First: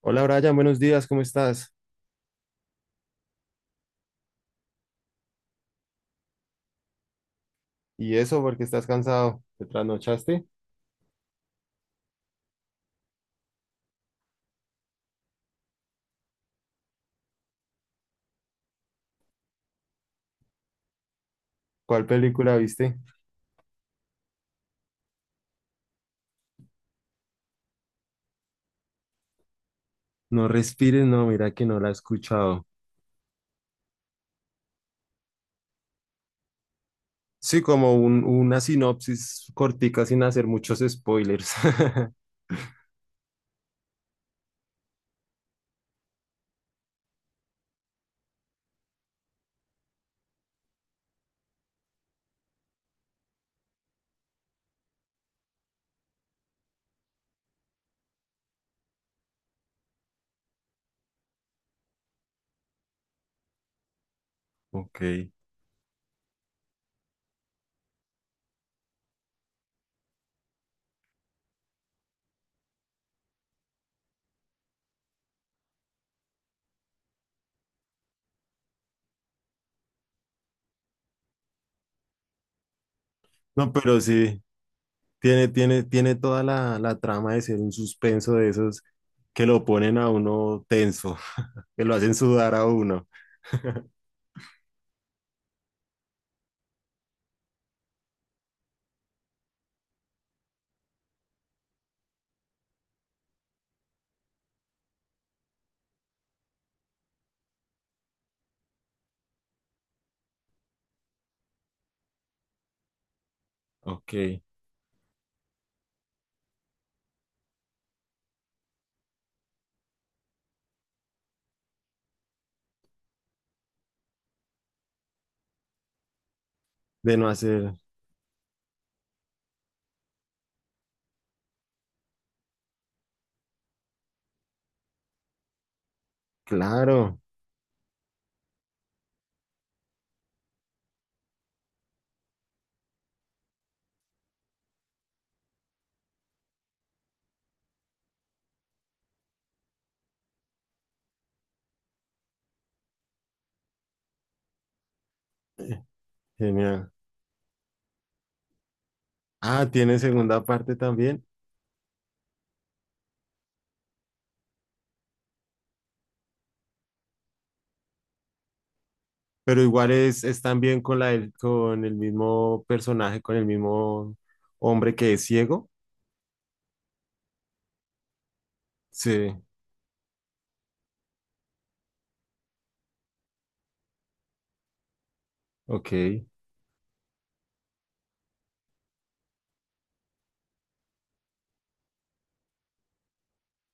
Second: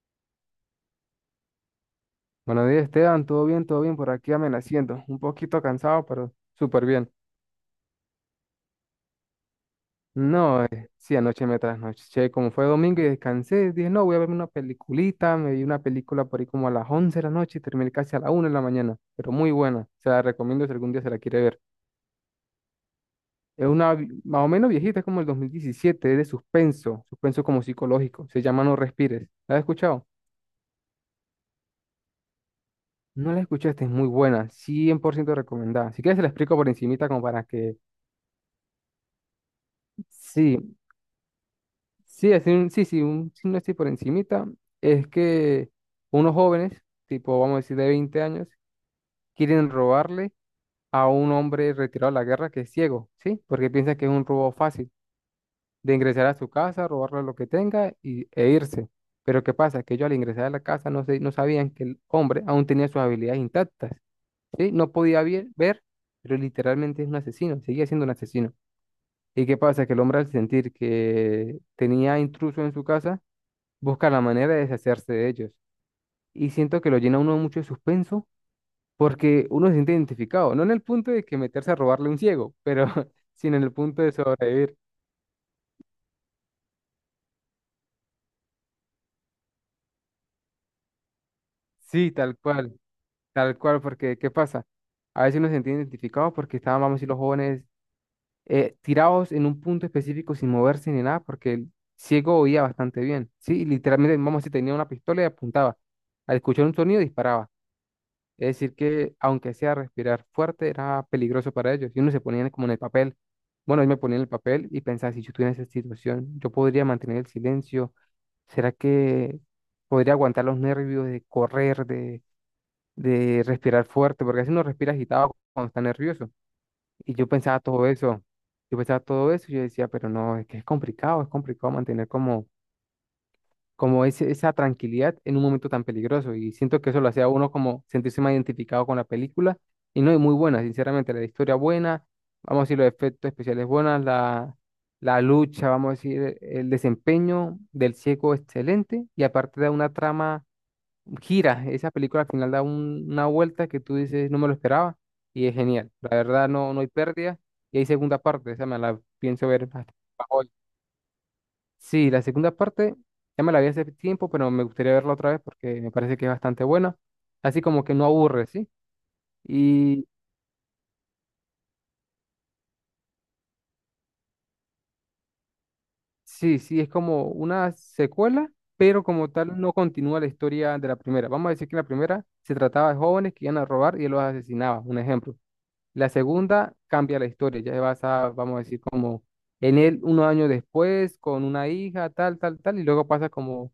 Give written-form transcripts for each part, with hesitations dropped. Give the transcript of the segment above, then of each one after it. Hola Brian, buenos días, ¿cómo estás? Buenos días, Esteban. ¿Todo bien? ¿Todo bien? Por aquí amaneciendo. Un poquito cansado, pero súper bien. ¿Y eso porque estás cansado? ¿Te trasnochaste? No, sí, anoche me trasnoché. Como fue domingo y descansé, dije, no, voy a verme una peliculita. Me vi una película por ahí como a las 11 de la noche y terminé casi a la 1 de la mañana. Pero muy buena. Se la recomiendo si algún día se la quiere ver. ¿Cuál película viste? Es más o menos viejita, es como el 2017. Es de suspenso. Suspenso como psicológico. Se llama No Respires. ¿La has escuchado? No respires, no, mira que no la he escuchado. No la escuchaste, es muy buena, cien por ciento recomendada. Si quieres, se la explico por encimita como para Sí, que. como una sinopsis cortica sin hacer Sí, muchos spoilers. sí, así sí, sí, un signo así por encimita. Es que unos jóvenes, tipo vamos a decir de 20 años, quieren robarle a un hombre retirado de la guerra que es ciego, ¿sí? Porque piensa que es un robo fácil, de ingresar a su casa, robarle lo que tenga e irse. Pero ¿qué pasa? Que ellos al ingresar a la casa no sabían que el hombre aún tenía sus habilidades intactas, ¿sí? No podía Ok. Ver, pero literalmente es un asesino, seguía siendo un asesino. ¿Y qué pasa? Que el hombre al sentir que tenía intruso en su casa, busca la manera de deshacerse de ellos. Y siento que lo llena uno mucho de suspenso porque uno se siente identificado, no en el punto de que meterse a robarle a un ciego, pero sino en el No, pero punto de sí, sobrevivir. tiene toda la trama de ser un suspenso de esos que lo ponen a uno tenso, que lo Sí, hacen sudar a uno. tal cual, porque ¿qué pasa? A veces uno se siente identificado porque estaban, vamos a decir, los jóvenes tirados en un punto específico sin moverse ni nada, porque el ciego oía bastante bien, ¿sí? Y literalmente, vamos a decir, tenía una pistola y apuntaba. Al escuchar un sonido disparaba. Es decir, que aunque sea respirar fuerte, era peligroso para ellos. Y uno se ponía como en el papel. Bueno, yo me ponía en el Ok. papel y pensaba, si yo estuviera en esa situación, yo podría mantener el silencio. ¿Será que podría aguantar los nervios de correr, de respirar fuerte? Porque así uno respira agitado cuando está nervioso. Y De yo no pensaba hacer. todo eso. Yo pensaba todo eso y yo decía, pero no, es que es complicado mantener como esa tranquilidad en un momento tan peligroso. Y siento que eso lo Claro. hacía a uno como sentirse más identificado con la película. Y no es muy buena, sinceramente, la historia buena, vamos a decir los efectos especiales buenos, la lucha, vamos a decir el desempeño del ciego excelente. Y aparte da una trama, gira, esa película al final da una vuelta que tú dices, no me lo esperaba. Y es genial. La verdad, no, no hay Genial. pérdida. Y hay segunda parte, esa me la pienso ver Ah, hasta. tiene segunda parte también. Sí, la segunda parte ya me la vi hace tiempo, pero me gustaría verla otra vez porque me parece que es bastante buena. Así como que no aburre, ¿sí? Pero igual Y es también con con el mismo personaje, con el mismo hombre que es ciego. sí, sí, es como una secuela, pero como Sí, tal no continúa la historia de la primera. Vamos a decir que la primera se trataba de jóvenes que iban a robar y él los asesinaba, un ejemplo. La ok. segunda cambia la historia, ya se basa, vamos a decir, como en él unos años después, con una hija, tal, tal, tal, y luego pasa como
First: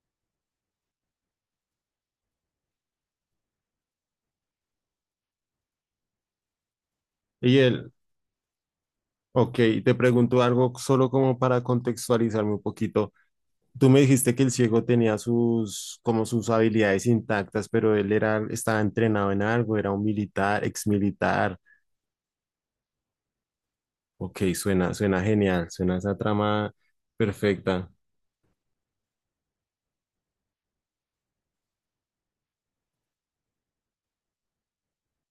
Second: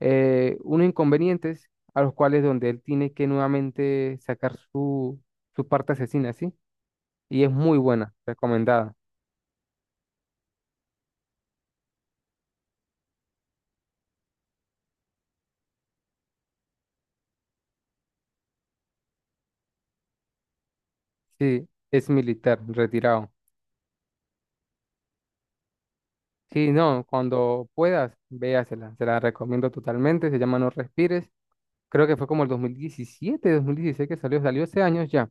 unos inconvenientes a los cuales donde él tiene que nuevamente sacar su parte asesina, ¿sí? Y es Y muy él, buena, recomendada. ok, te pregunto algo solo como para contextualizarme un poquito. Tú me dijiste que el ciego tenía sus, como sus habilidades intactas, pero él era, estaba entrenado en algo, era un militar, exmilitar. Sí, es militar, retirado. Ok, suena, suena genial, suena esa Sí, trama no, cuando perfecta. puedas, véasela, se la recomiendo totalmente, se llama No Respires, creo que fue como el 2017 2016 que salió, salió hace años ya,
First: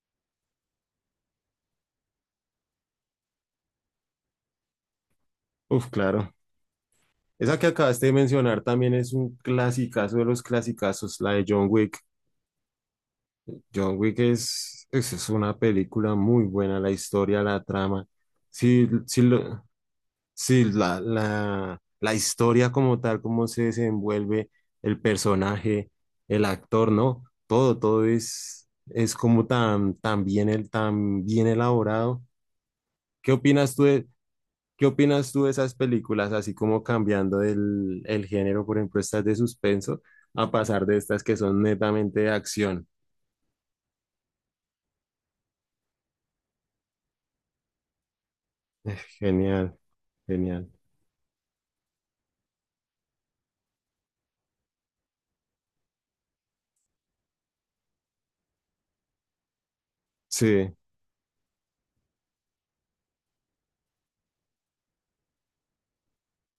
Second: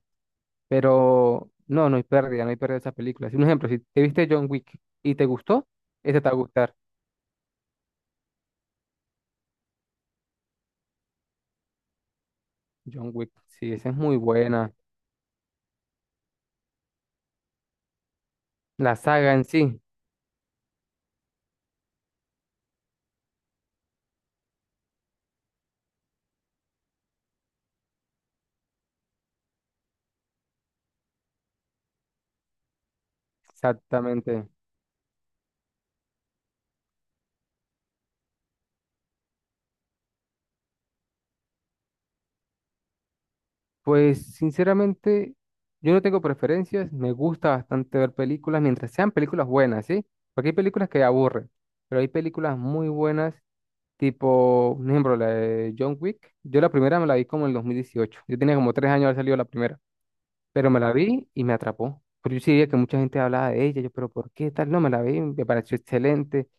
pero no, no hay pérdida, no hay pérdida de esa película. Si un ejemplo, si te viste John Wick y te gustó, Uf, esa te va claro. a gustar. Esa que acabaste de mencionar también es un clasicazo de los clasicazos, la de John Wick. John Wick, sí, esa John es muy Wick buena, es una película muy buena, la historia, la trama. Sí, la sí, saga en sí. sí, la historia como tal, cómo se desenvuelve el personaje, el actor, ¿no? Todo, todo es como tan, tan bien, el, tan bien elaborado. ¿Qué opinas tú de, Exactamente. ¿Qué opinas tú de esas películas, así como cambiando el género, por ejemplo, estas de suspenso, a pasar de estas que son netamente de acción? Pues sinceramente, yo no tengo preferencias, me gusta bastante ver películas mientras sean películas Genial, buenas, ¿sí? Porque hay genial. películas que aburren, pero hay películas muy buenas, tipo, por ejemplo, la de John Wick. Yo la primera me la vi como en el 2018, yo tenía como 3 años de haber salido la primera, pero Sí, me la vi y me atrapó. Pero yo sí veía que mucha gente hablaba de ella, yo, pero ¿por qué tal? No, me la vi, me pareció excelente.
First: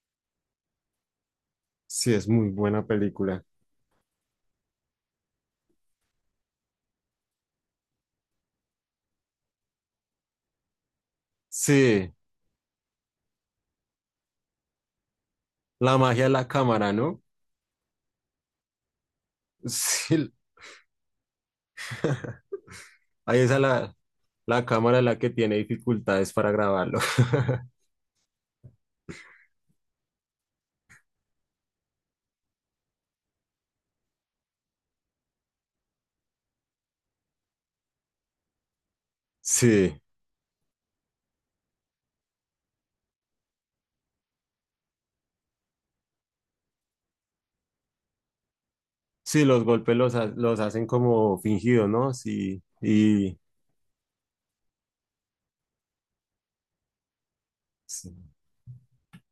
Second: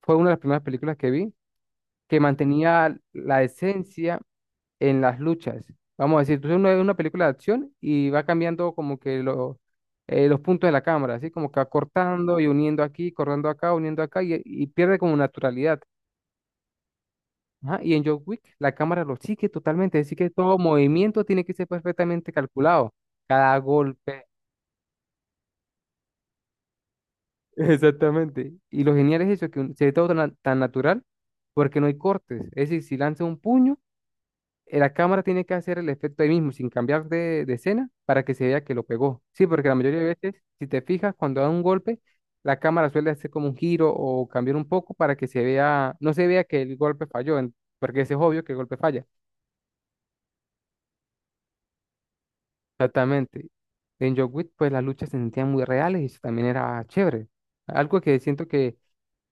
Fue una de las primeras películas que vi sí, que es muy buena mantenía película. la esencia en las luchas. Vamos a decir, tú ves una película de acción y va cambiando como que los puntos de la cámara, así como que va Sí, cortando y uniendo aquí, cortando acá, uniendo acá y pierde como naturalidad. la magia de la cámara, ¿no? Ajá. Y en John Wick la cámara lo sigue totalmente, así que Sí, todo movimiento tiene que ser perfectamente calculado, ahí cada golpe. la cámara es la que tiene dificultades para grabarlo. Exactamente. Y lo genial es eso, que se ve todo tan, tan natural porque no hay cortes. Es decir, si lanza un puño, la cámara tiene que hacer el efecto ahí mismo, sin cambiar de escena, para que se vea que lo pegó. Sí, porque la Sí, mayoría de veces, si te fijas, cuando da un golpe, la cámara suele hacer como un giro o cambiar un poco para que se vea, no se vea que el golpe falló, porque ese es obvio que el golpe falla. sí, los golpes los hacen como fingidos, ¿no? Sí, y Exactamente. En John Wick, pues las luchas se sentían muy reales y eso también era chévere. Algo que sí. siento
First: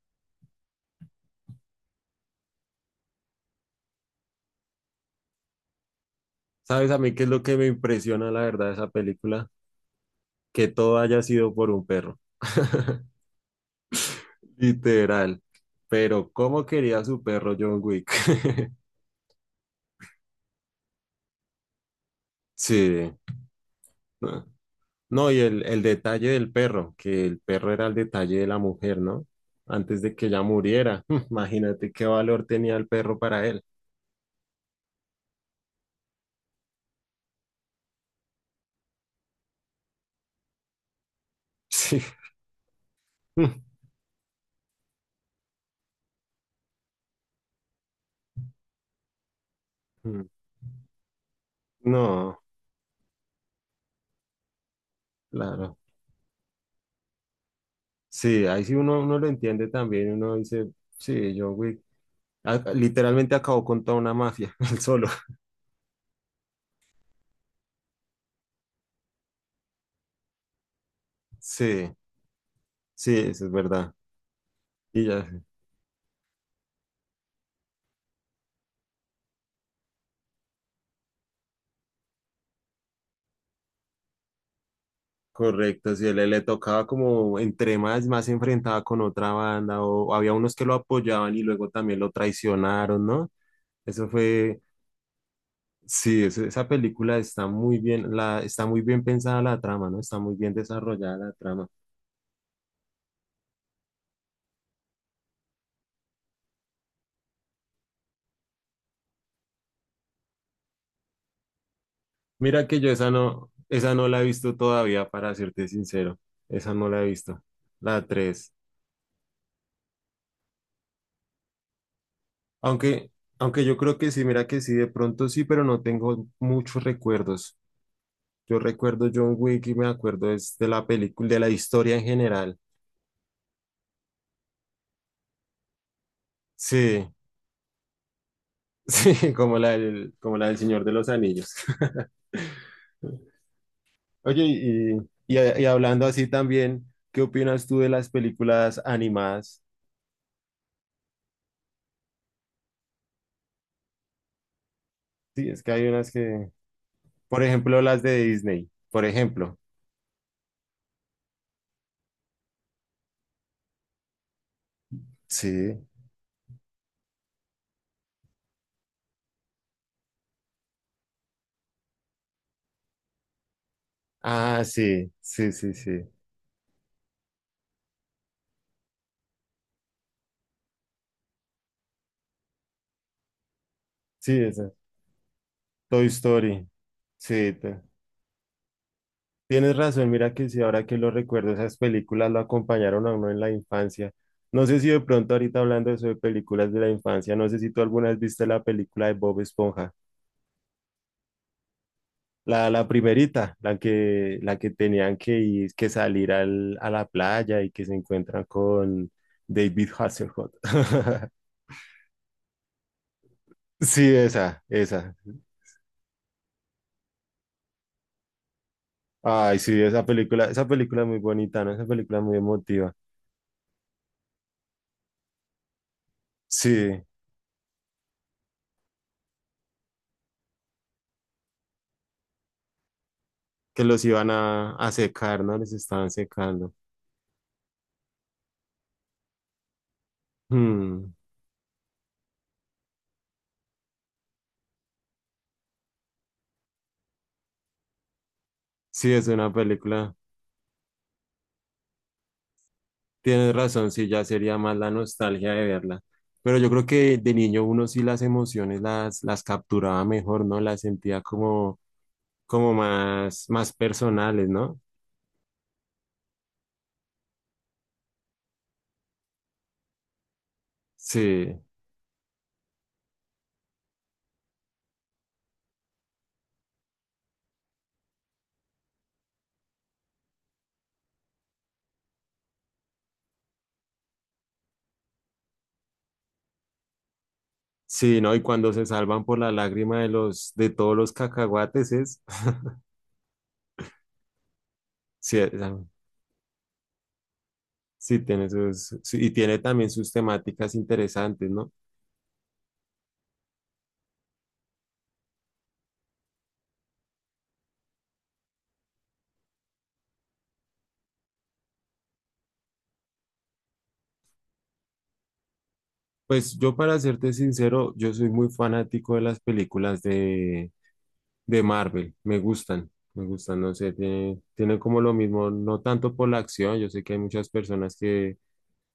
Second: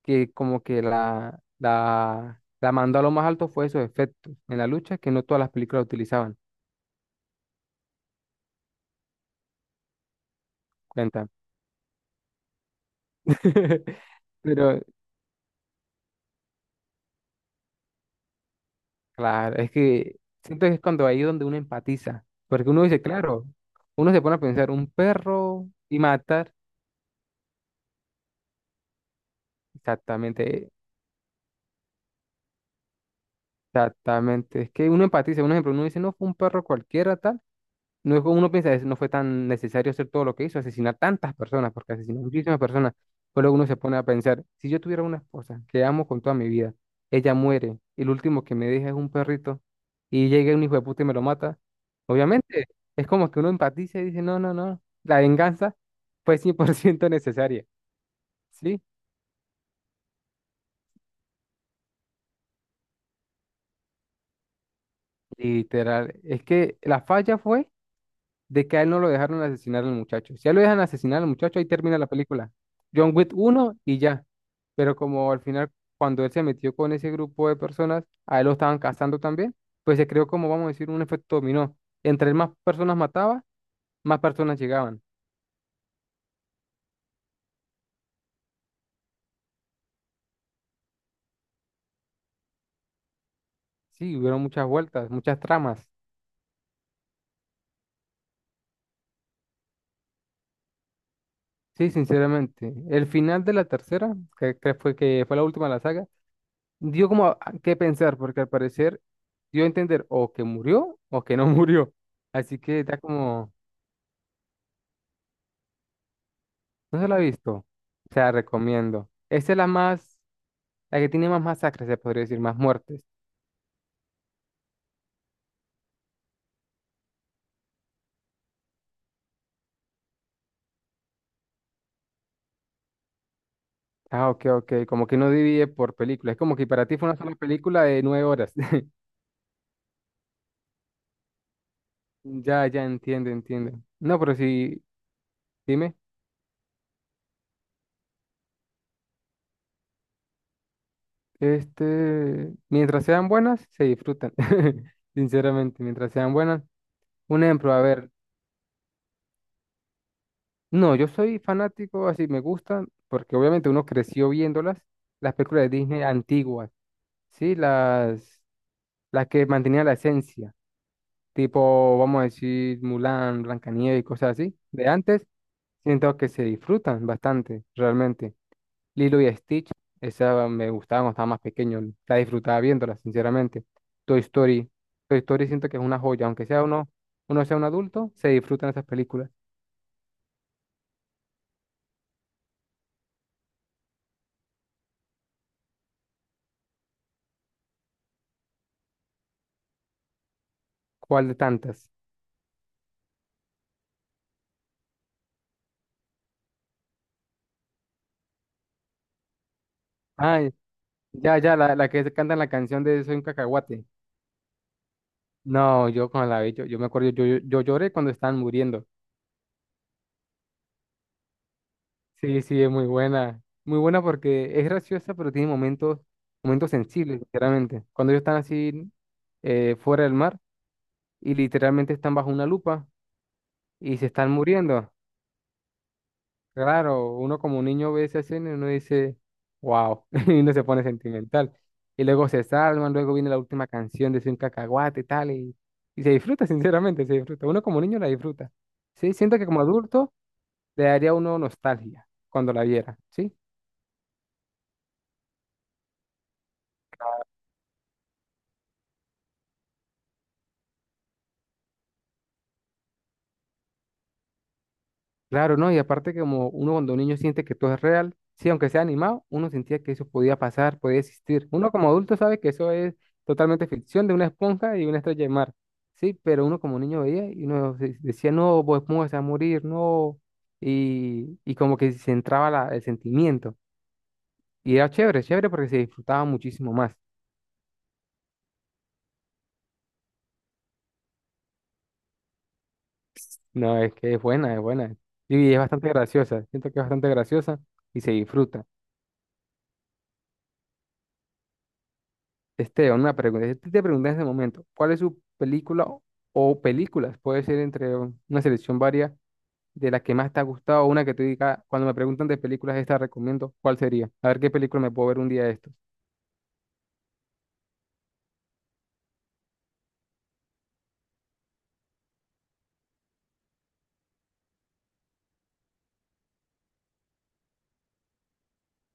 que como que la mandó a lo más alto fue esos efectos en la lucha que no todas las películas utilizaban. ¿Sabes a mí qué es lo que me impresiona, la verdad, de esa película? Que todo haya Cuenta. sido por un perro. Pero, Literal. Pero ¿cómo quería su perro John Wick? claro, es que siento que es cuando ahí donde uno empatiza, porque uno dice, Sí. claro, uno se pone a No, pensar, un no, y el, perro el y detalle del matar, perro, que el perro era el detalle de la mujer, ¿no? Antes de que ella exactamente, muriera. Imagínate qué valor tenía el perro para él. exactamente, es que uno empatiza, un ejemplo, uno dice, no, fue un perro cualquiera, tal. No es como uno piensa, no fue tan necesario hacer todo lo que hizo, asesinar tantas personas, porque Sí. asesinó muchísimas personas. Pero luego uno se pone a pensar, si yo tuviera una esposa que amo con toda mi vida, ella muere, y el último que me deja es un perrito, y llega un hijo de puta y me lo mata, No, obviamente es como que uno empatiza y dice, no, no, no, la venganza claro. fue 100% necesaria, Sí, ahí sí ¿sí? uno, uno lo entiende también. Uno dice, sí, John Wick a- literalmente acabó con toda una mafia, él solo. Literal, es que la falla fue de que a él no lo dejaron asesinar al muchacho. Si a él lo dejan asesinar al muchacho, ahí Sí, termina la película. John sí, Wick eso es uno verdad. y ya. Pero Y ya, como al final, cuando él se metió con ese grupo de personas, a él lo estaban cazando también, pues se creó como, vamos a decir, un efecto dominó. Entre más personas mataba, más personas llegaban. correcto, si él le tocaba como entre más, más se enfrentaba con otra banda, o había unos que lo apoyaban y luego también lo traicionaron, ¿no? Eso Sí, hubieron fue, muchas vueltas, muchas tramas. sí, esa película está muy bien, la, está muy bien pensada la trama, ¿no? Está muy bien desarrollada la trama. Sí, sinceramente. El final de la tercera, que fue la última de la saga, dio como a qué pensar, porque al parecer dio a entender o que murió o que no murió. Así Mira que que yo está como, esa no la he visto todavía, para serte sincero, esa no no la he se la ha visto, visto. la Se la 3. recomiendo. Esa es la más, la que tiene más masacres, se podría decir, más muertes. Aunque, aunque yo creo que sí, mira que sí, de pronto sí, pero no tengo muchos recuerdos. Yo recuerdo John Wick y me acuerdo es de la película, de la historia en general. Ah, ok, ok, como que no divide por películas. Es como que para ti Sí, fue una sola película de 9 horas. sí, como la del Señor de los Anillos. Ya, ya entiendo, entiendo. No, pero Oye, sí, y dime, hablando así también, ¿qué opinas tú de las películas animadas? Mientras sean buenas, se disfrutan. Sí, es que Sinceramente, hay unas mientras sean que, buenas. por Un ejemplo, ejemplo, a las ver. de Disney, por ejemplo. No, yo soy fanático, así me gustan, porque obviamente uno creció viéndolas, las películas Sí. de Disney antiguas, ¿sí? Las que mantenían la esencia, tipo, vamos a decir, Mulan, Blancanieves y cosas así, Ah, de sí, antes, sí, sí, sí. siento que se disfrutan bastante, realmente. Lilo y Stitch, esa me gustaba cuando estaba más pequeño, la disfrutaba viéndola, sinceramente. Toy Sí, Story, esa. Toy Story siento que es una Toy joya, aunque sea Story. Uno Sí, sea un adulto, se disfrutan esas películas. tienes razón, mira que sí, ahora que lo recuerdo, esas películas lo acompañaron a uno en la infancia. No sé si de pronto ahorita hablando de eso de películas de la infancia, no sé si tú alguna vez viste la película de Bob Esponja, ¿Cuál de tantas? La primerita, la que tenían que ir, que salir a la playa y que se encuentran con David Ah, Hasselhoff. ya, ya, la que canta la canción de Soy un cacahuate. Sí, esa, esa. No, yo cuando la vi, yo me acuerdo, yo lloré cuando estaban muriendo. Ay, sí, esa película es muy bonita, ¿no? Esa película es muy Sí, sí, es muy emotiva. buena. Muy buena porque es graciosa, pero tiene momentos Sí, sensibles, sinceramente. Cuando ellos están así fuera del mar y literalmente están bajo una lupa que y los se iban están muriendo. a secar, ¿no? Les estaban secando. Claro, uno como un niño ve esa escena y uno dice, wow, y uno se pone Hmm, sentimental. Y luego se salvan, luego viene la última canción de Soy un cacahuate y tal, y se disfruta, sinceramente, se disfruta. Uno como niño la disfruta. Sí, sí, es siento que una como adulto película. le daría a uno nostalgia cuando la viera, ¿sí? Tienes razón, sí, ya sería más la nostalgia de verla. Pero yo creo que de niño uno sí las emociones las capturaba mejor, ¿no? Las sentía como, como más, más personales, ¿no? Claro, ¿no? Y aparte que como uno cuando niño siente que todo es real, sí, aunque sea animado, uno sentía que eso podía pasar, podía existir. Sí, Uno como adulto sabe que eso es totalmente ficción de una esponja y una estrella de mar, sí, pero uno como niño veía y uno decía, no, Bob Esponja se va a morir, no, y como que se entraba el sentimiento. Y era chévere, chévere porque se disfrutaba muchísimo más. sí, ¿no? Y cuando se salvan por la lágrima de los, de todos los cacahuates es, No, es que es buena, es buena. sí, Y es bastante graciosa, siento que es bastante graciosa y se sí tiene disfruta. sus, sí, y tiene también sus temáticas interesantes, ¿no? Esteban, una pregunta. Si te pregunté en ese momento, ¿cuál es su película o películas? Puede ser entre una selección varia de las que más te ha gustado o una que te diga, cuando me preguntan de películas, esta recomiendo, ¿cuál sería? A ver qué película me puedo ver un día de estos. Pues yo para serte sincero, yo soy muy fanático de las películas de Marvel, me gustan, no sé, tienen como lo mismo, no tanto por la acción, yo sé que hay muchas personas que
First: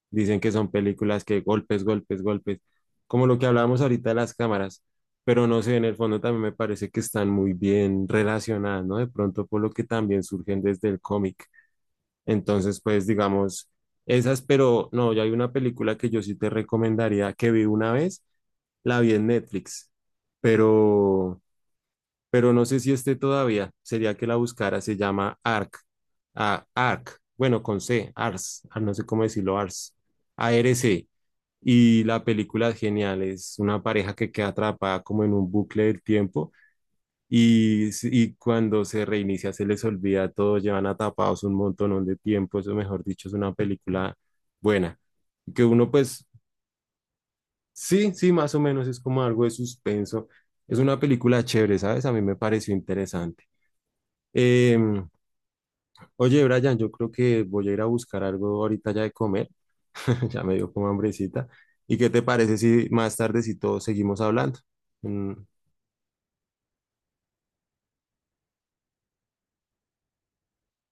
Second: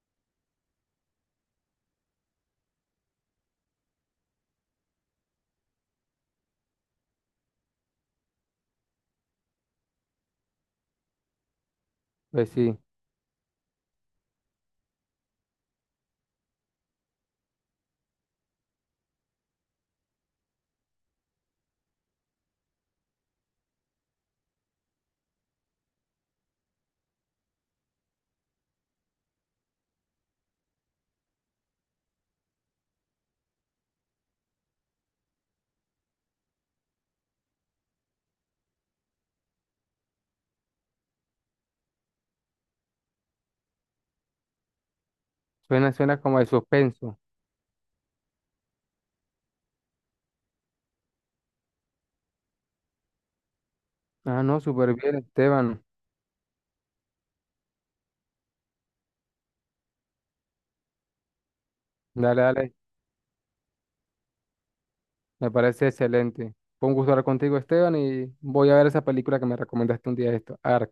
dicen que son películas que golpes, golpes, golpes, como lo que hablábamos ahorita de las cámaras, pero no sé, en el fondo también me parece que están muy bien relacionadas, ¿no? De pronto por lo que también surgen desde el cómic. Pues sí, Entonces, pues digamos, esas, pero no, ya hay una película que yo sí te recomendaría que vi una vez, la vi en Netflix, pero pero no sé si esté todavía. Sería que la buscara, se llama ARC. Ah, ARC, bueno, con C, ARS, ah, no sé cómo decirlo, ARS, ARC. Y la película es genial, es una pareja que queda atrapada como en un bucle del tiempo y, y cuando se reinicia se les olvida todo, llevan atapados un montón de tiempo, eso mejor dicho, es una película buena. Que uno suena, suena pues, como de suspenso. sí, sí, más o menos es como algo de suspenso. Es una película chévere, ¿sabes? A mí me pareció interesante. Ah, no, súper Em, bien, Esteban. oye, Brian, yo creo que voy a ir a buscar algo ahorita ya de comer. Ya me dio como hambrecita. ¿Y qué te Dale, parece dale, si más tarde, si todos seguimos hablando? Mm, me parece excelente. Fue un gusto hablar contigo, Esteban, y voy a ver esa película que me recomendaste un día de estos, Ark.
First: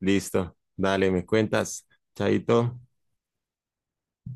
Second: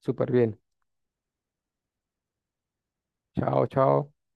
Súper listo, bien. dale, me cuentas. Chaito. Chao, chao.